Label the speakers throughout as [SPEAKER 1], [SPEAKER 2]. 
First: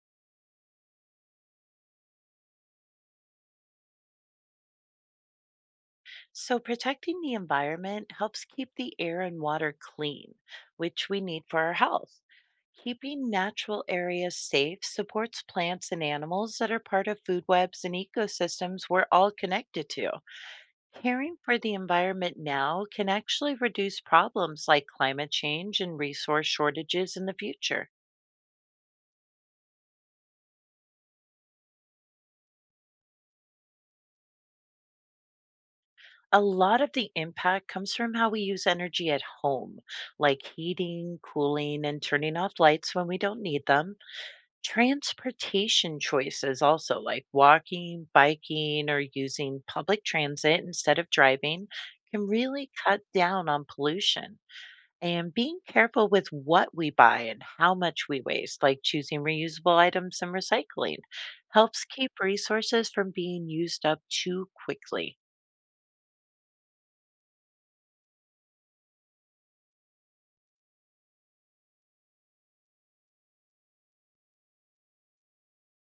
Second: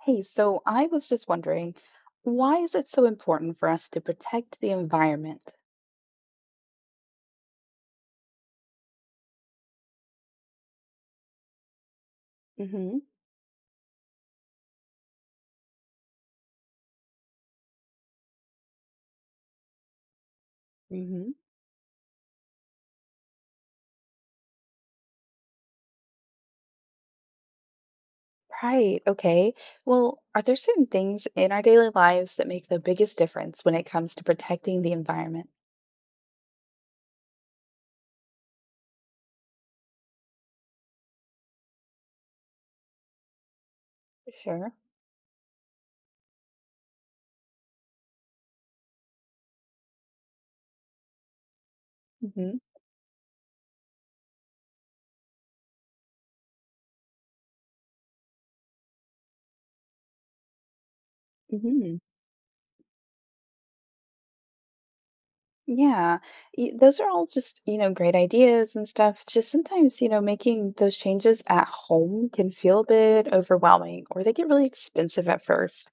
[SPEAKER 1] Hey, so I was just wondering, why is it so important for us to protect the environment?
[SPEAKER 2] So, protecting the environment helps keep the air and water clean, which we need for our health.
[SPEAKER 1] Mm-hmm.
[SPEAKER 2] Keeping natural areas safe supports plants and animals that are part of food webs and ecosystems we're all connected to.
[SPEAKER 1] Mm-hmm.
[SPEAKER 2] Caring for the environment now can actually reduce problems like climate change and resource shortages in the future.
[SPEAKER 1] Right, okay. Well, are there certain things in our daily lives that make the biggest difference when it comes to protecting the environment?
[SPEAKER 2] A lot of the impact comes from how we use energy at home, like heating, cooling, and turning off lights when we don't need them.
[SPEAKER 1] Sure.
[SPEAKER 2] Transportation choices also, like walking, biking, or using public transit instead of driving, can
[SPEAKER 1] Hmm.
[SPEAKER 2] really cut down on pollution. And being careful with what we buy and how much we waste, like choosing reusable items and recycling, helps
[SPEAKER 1] Mm-hmm.
[SPEAKER 2] keep resources from being used up too quickly.
[SPEAKER 1] Yeah, those are all just, great ideas and stuff. Just sometimes, making those changes at home can feel a bit overwhelming or they get really expensive at first.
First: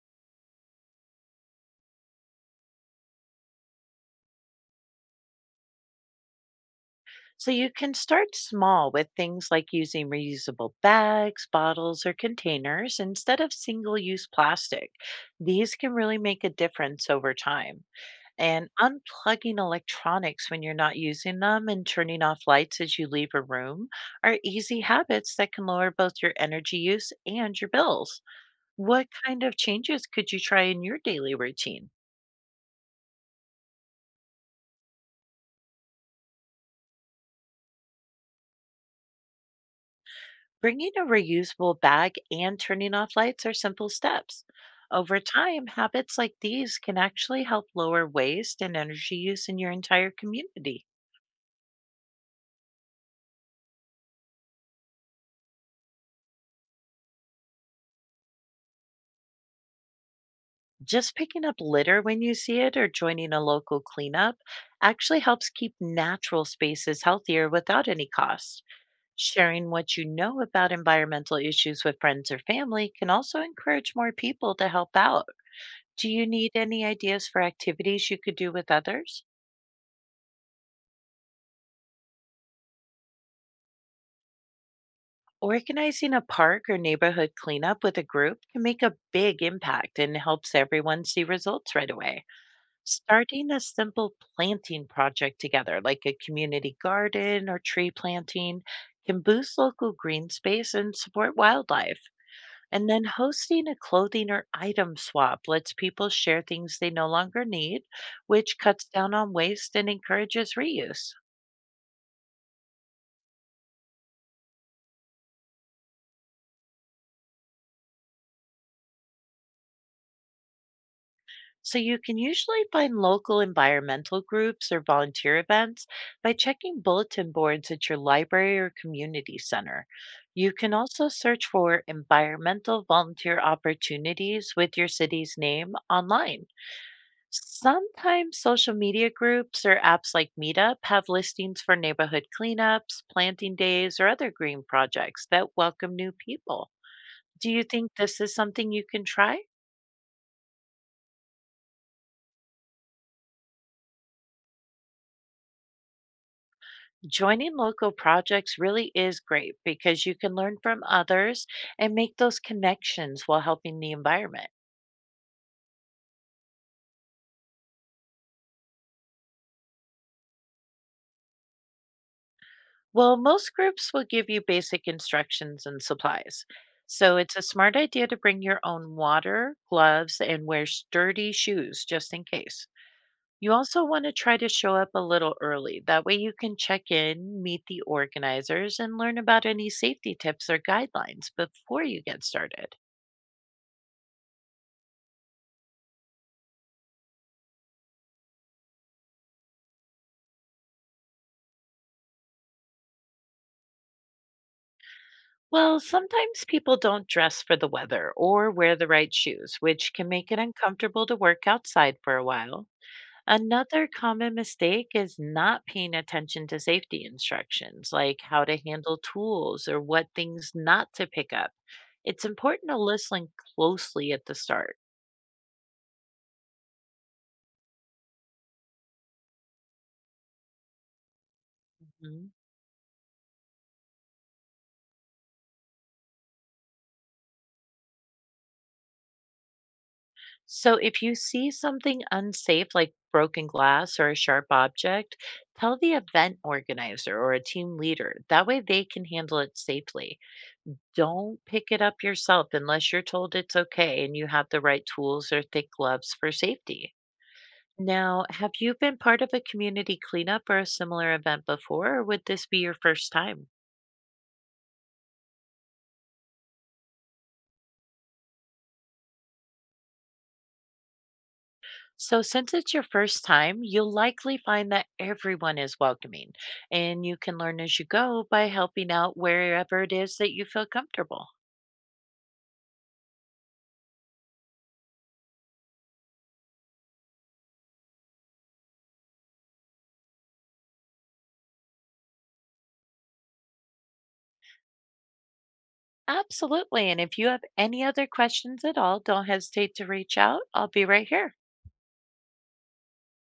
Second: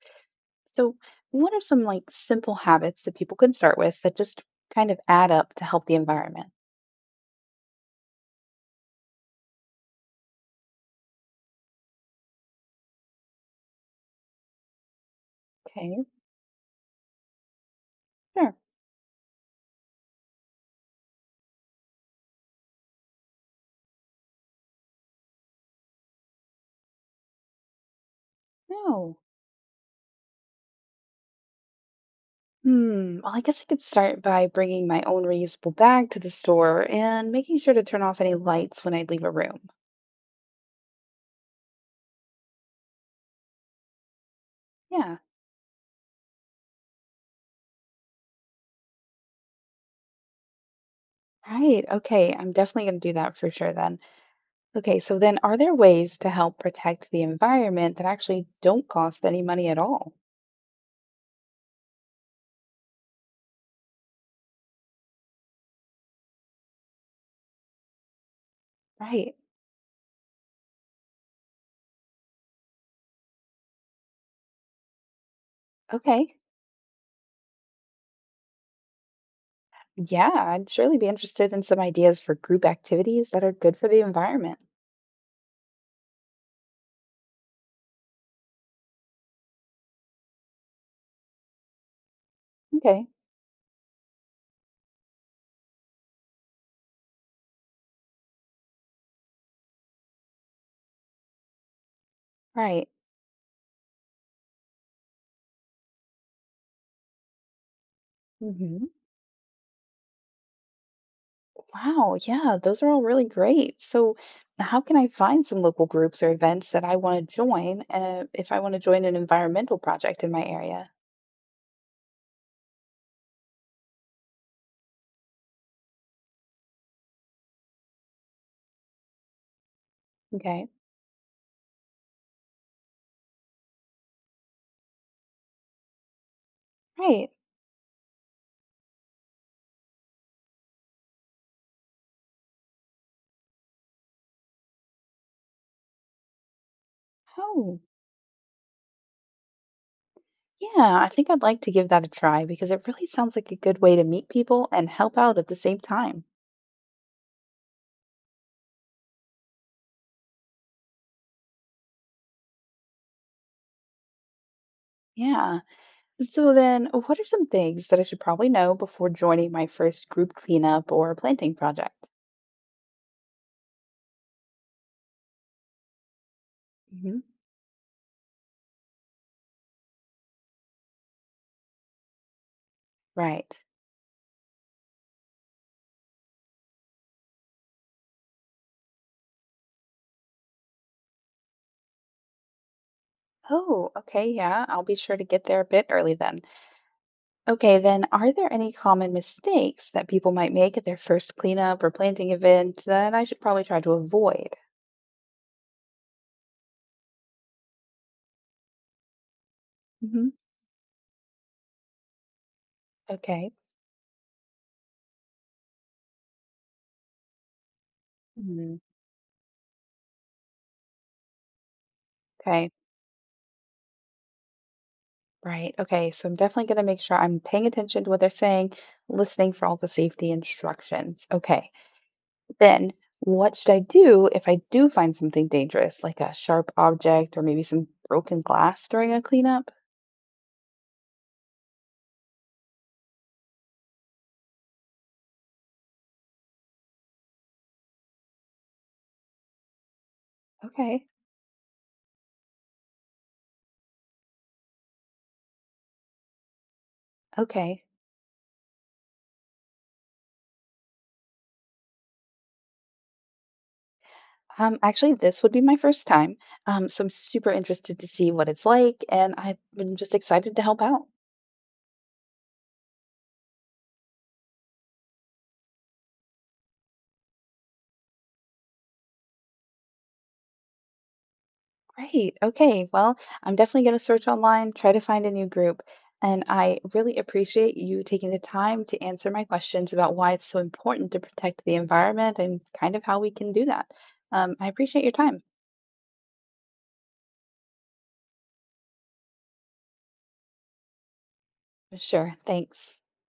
[SPEAKER 1] So, what are some like simple habits that people can start with that just kind of add up to help the environment?
[SPEAKER 2] So you can start small with things like using reusable bags, bottles, or containers instead of single use plastic. These can
[SPEAKER 1] Okay,
[SPEAKER 2] really make a difference over time.
[SPEAKER 1] sure.
[SPEAKER 2] And unplugging electronics when you're not using them and turning off lights as you leave a room are easy habits that can lower both your energy use and your bills. What
[SPEAKER 1] No.
[SPEAKER 2] kind of changes could you try in your daily routine?
[SPEAKER 1] Hmm. Well, I guess I could start by bringing my own reusable bag to the store and making sure to turn off any lights when I leave a room.
[SPEAKER 2] Bringing a reusable bag and turning off lights are simple steps.
[SPEAKER 1] Yeah.
[SPEAKER 2] Over time, habits like these can actually help lower waste and energy use in your entire community.
[SPEAKER 1] Right. Okay. I'm definitely going to do that for sure then. Okay. So, then are there ways to help protect the environment that actually don't cost any money at all?
[SPEAKER 2] Just picking up litter when you see it or joining a local cleanup actually helps keep natural spaces healthier without any cost.
[SPEAKER 1] Right.
[SPEAKER 2] Sharing what you know about environmental issues with friends or family can also encourage more people to help out. Do you
[SPEAKER 1] Okay.
[SPEAKER 2] need any ideas for activities you could do with others?
[SPEAKER 1] Yeah, I'd surely be interested in some ideas for group activities that are good for the environment.
[SPEAKER 2] Organizing a park or neighborhood cleanup with a group can make a big impact and helps everyone see results right away.
[SPEAKER 1] Okay,
[SPEAKER 2] Starting a simple planting project together, like a community garden or tree planting, can boost local green space and support wildlife. And
[SPEAKER 1] right.
[SPEAKER 2] then hosting a clothing or item swap lets people share things they no longer need, which cuts
[SPEAKER 1] Hmm.
[SPEAKER 2] down on waste and encourages reuse.
[SPEAKER 1] Wow, yeah, those are all really great. So, how can I find some local groups or events that I want to join if I want to join an environmental project in my area?
[SPEAKER 2] So you can usually find local environmental groups or volunteer events by checking bulletin boards at your library or community center. You
[SPEAKER 1] Okay,
[SPEAKER 2] can also search for environmental volunteer opportunities with your city's name online.
[SPEAKER 1] right.
[SPEAKER 2] Sometimes social media groups or apps like Meetup have listings for neighborhood cleanups, planting days, or other green projects that welcome new people. Do you
[SPEAKER 1] Oh,
[SPEAKER 2] think this is something you can try?
[SPEAKER 1] yeah, I think I'd like to give that a try because it really sounds like a good way to meet people and help out at the same time.
[SPEAKER 2] Joining local projects really is great because you can learn from others and make those connections while helping the environment.
[SPEAKER 1] Yeah. So then, what are some things that I should probably know before joining my first group cleanup or planting project?
[SPEAKER 2] Well, most groups will give you basic instructions and supplies. So
[SPEAKER 1] Hmm.
[SPEAKER 2] it's a smart idea to bring your own water, gloves, and wear sturdy shoes just in case. You
[SPEAKER 1] Right.
[SPEAKER 2] also want to try to show up a little early. That way, you can check in, meet the organizers, and learn about any safety tips or guidelines before you get started.
[SPEAKER 1] Oh, okay, yeah, I'll be sure to get there a bit early then. Okay, then are there any common mistakes that people might make at their first cleanup or planting event that I should probably try to avoid?
[SPEAKER 2] Well, sometimes people don't dress for the weather or wear the right shoes, which can
[SPEAKER 1] Hmm.
[SPEAKER 2] make it uncomfortable to work outside for a while.
[SPEAKER 1] Okay.
[SPEAKER 2] Another common mistake is not paying attention to safety instructions, like how to
[SPEAKER 1] Mm,
[SPEAKER 2] handle tools or what things not to pick up. It's important
[SPEAKER 1] okay.
[SPEAKER 2] to listen closely at the start.
[SPEAKER 1] Right. Okay. So I'm definitely going to make sure I'm paying attention to what they're saying, listening for all the safety instructions. Okay.
[SPEAKER 2] Mhm.
[SPEAKER 1] Then, what should I do if I do find something dangerous, like a sharp object or maybe some broken glass during a cleanup?
[SPEAKER 2] So, if you see something unsafe like broken glass or a sharp object, tell the event organizer or a team leader. That way, they can handle it safely.
[SPEAKER 1] Okay,
[SPEAKER 2] Don't pick it up yourself unless you're told it's okay and you have the right tools or thick gloves for safety.
[SPEAKER 1] okay.
[SPEAKER 2] Now, have you been part of a community cleanup or a similar event before, or would this be your first time?
[SPEAKER 1] Actually, this would be my first time. So I'm super interested to see what it's like, and I'm just excited to help out.
[SPEAKER 2] So, since it's your first time, you'll likely find that everyone is welcoming and you can learn as you go by helping out wherever it is that you feel comfortable.
[SPEAKER 1] Great. Okay. Well, I'm definitely going to search online, try to find a new group. And I really appreciate you taking the time to answer my questions about why it's so important to protect the environment and kind of how we can do that. I appreciate your time.
[SPEAKER 2] Absolutely. And if you have any other questions at all, don't hesitate to reach out. I'll be right here.
[SPEAKER 1] Sure, thanks.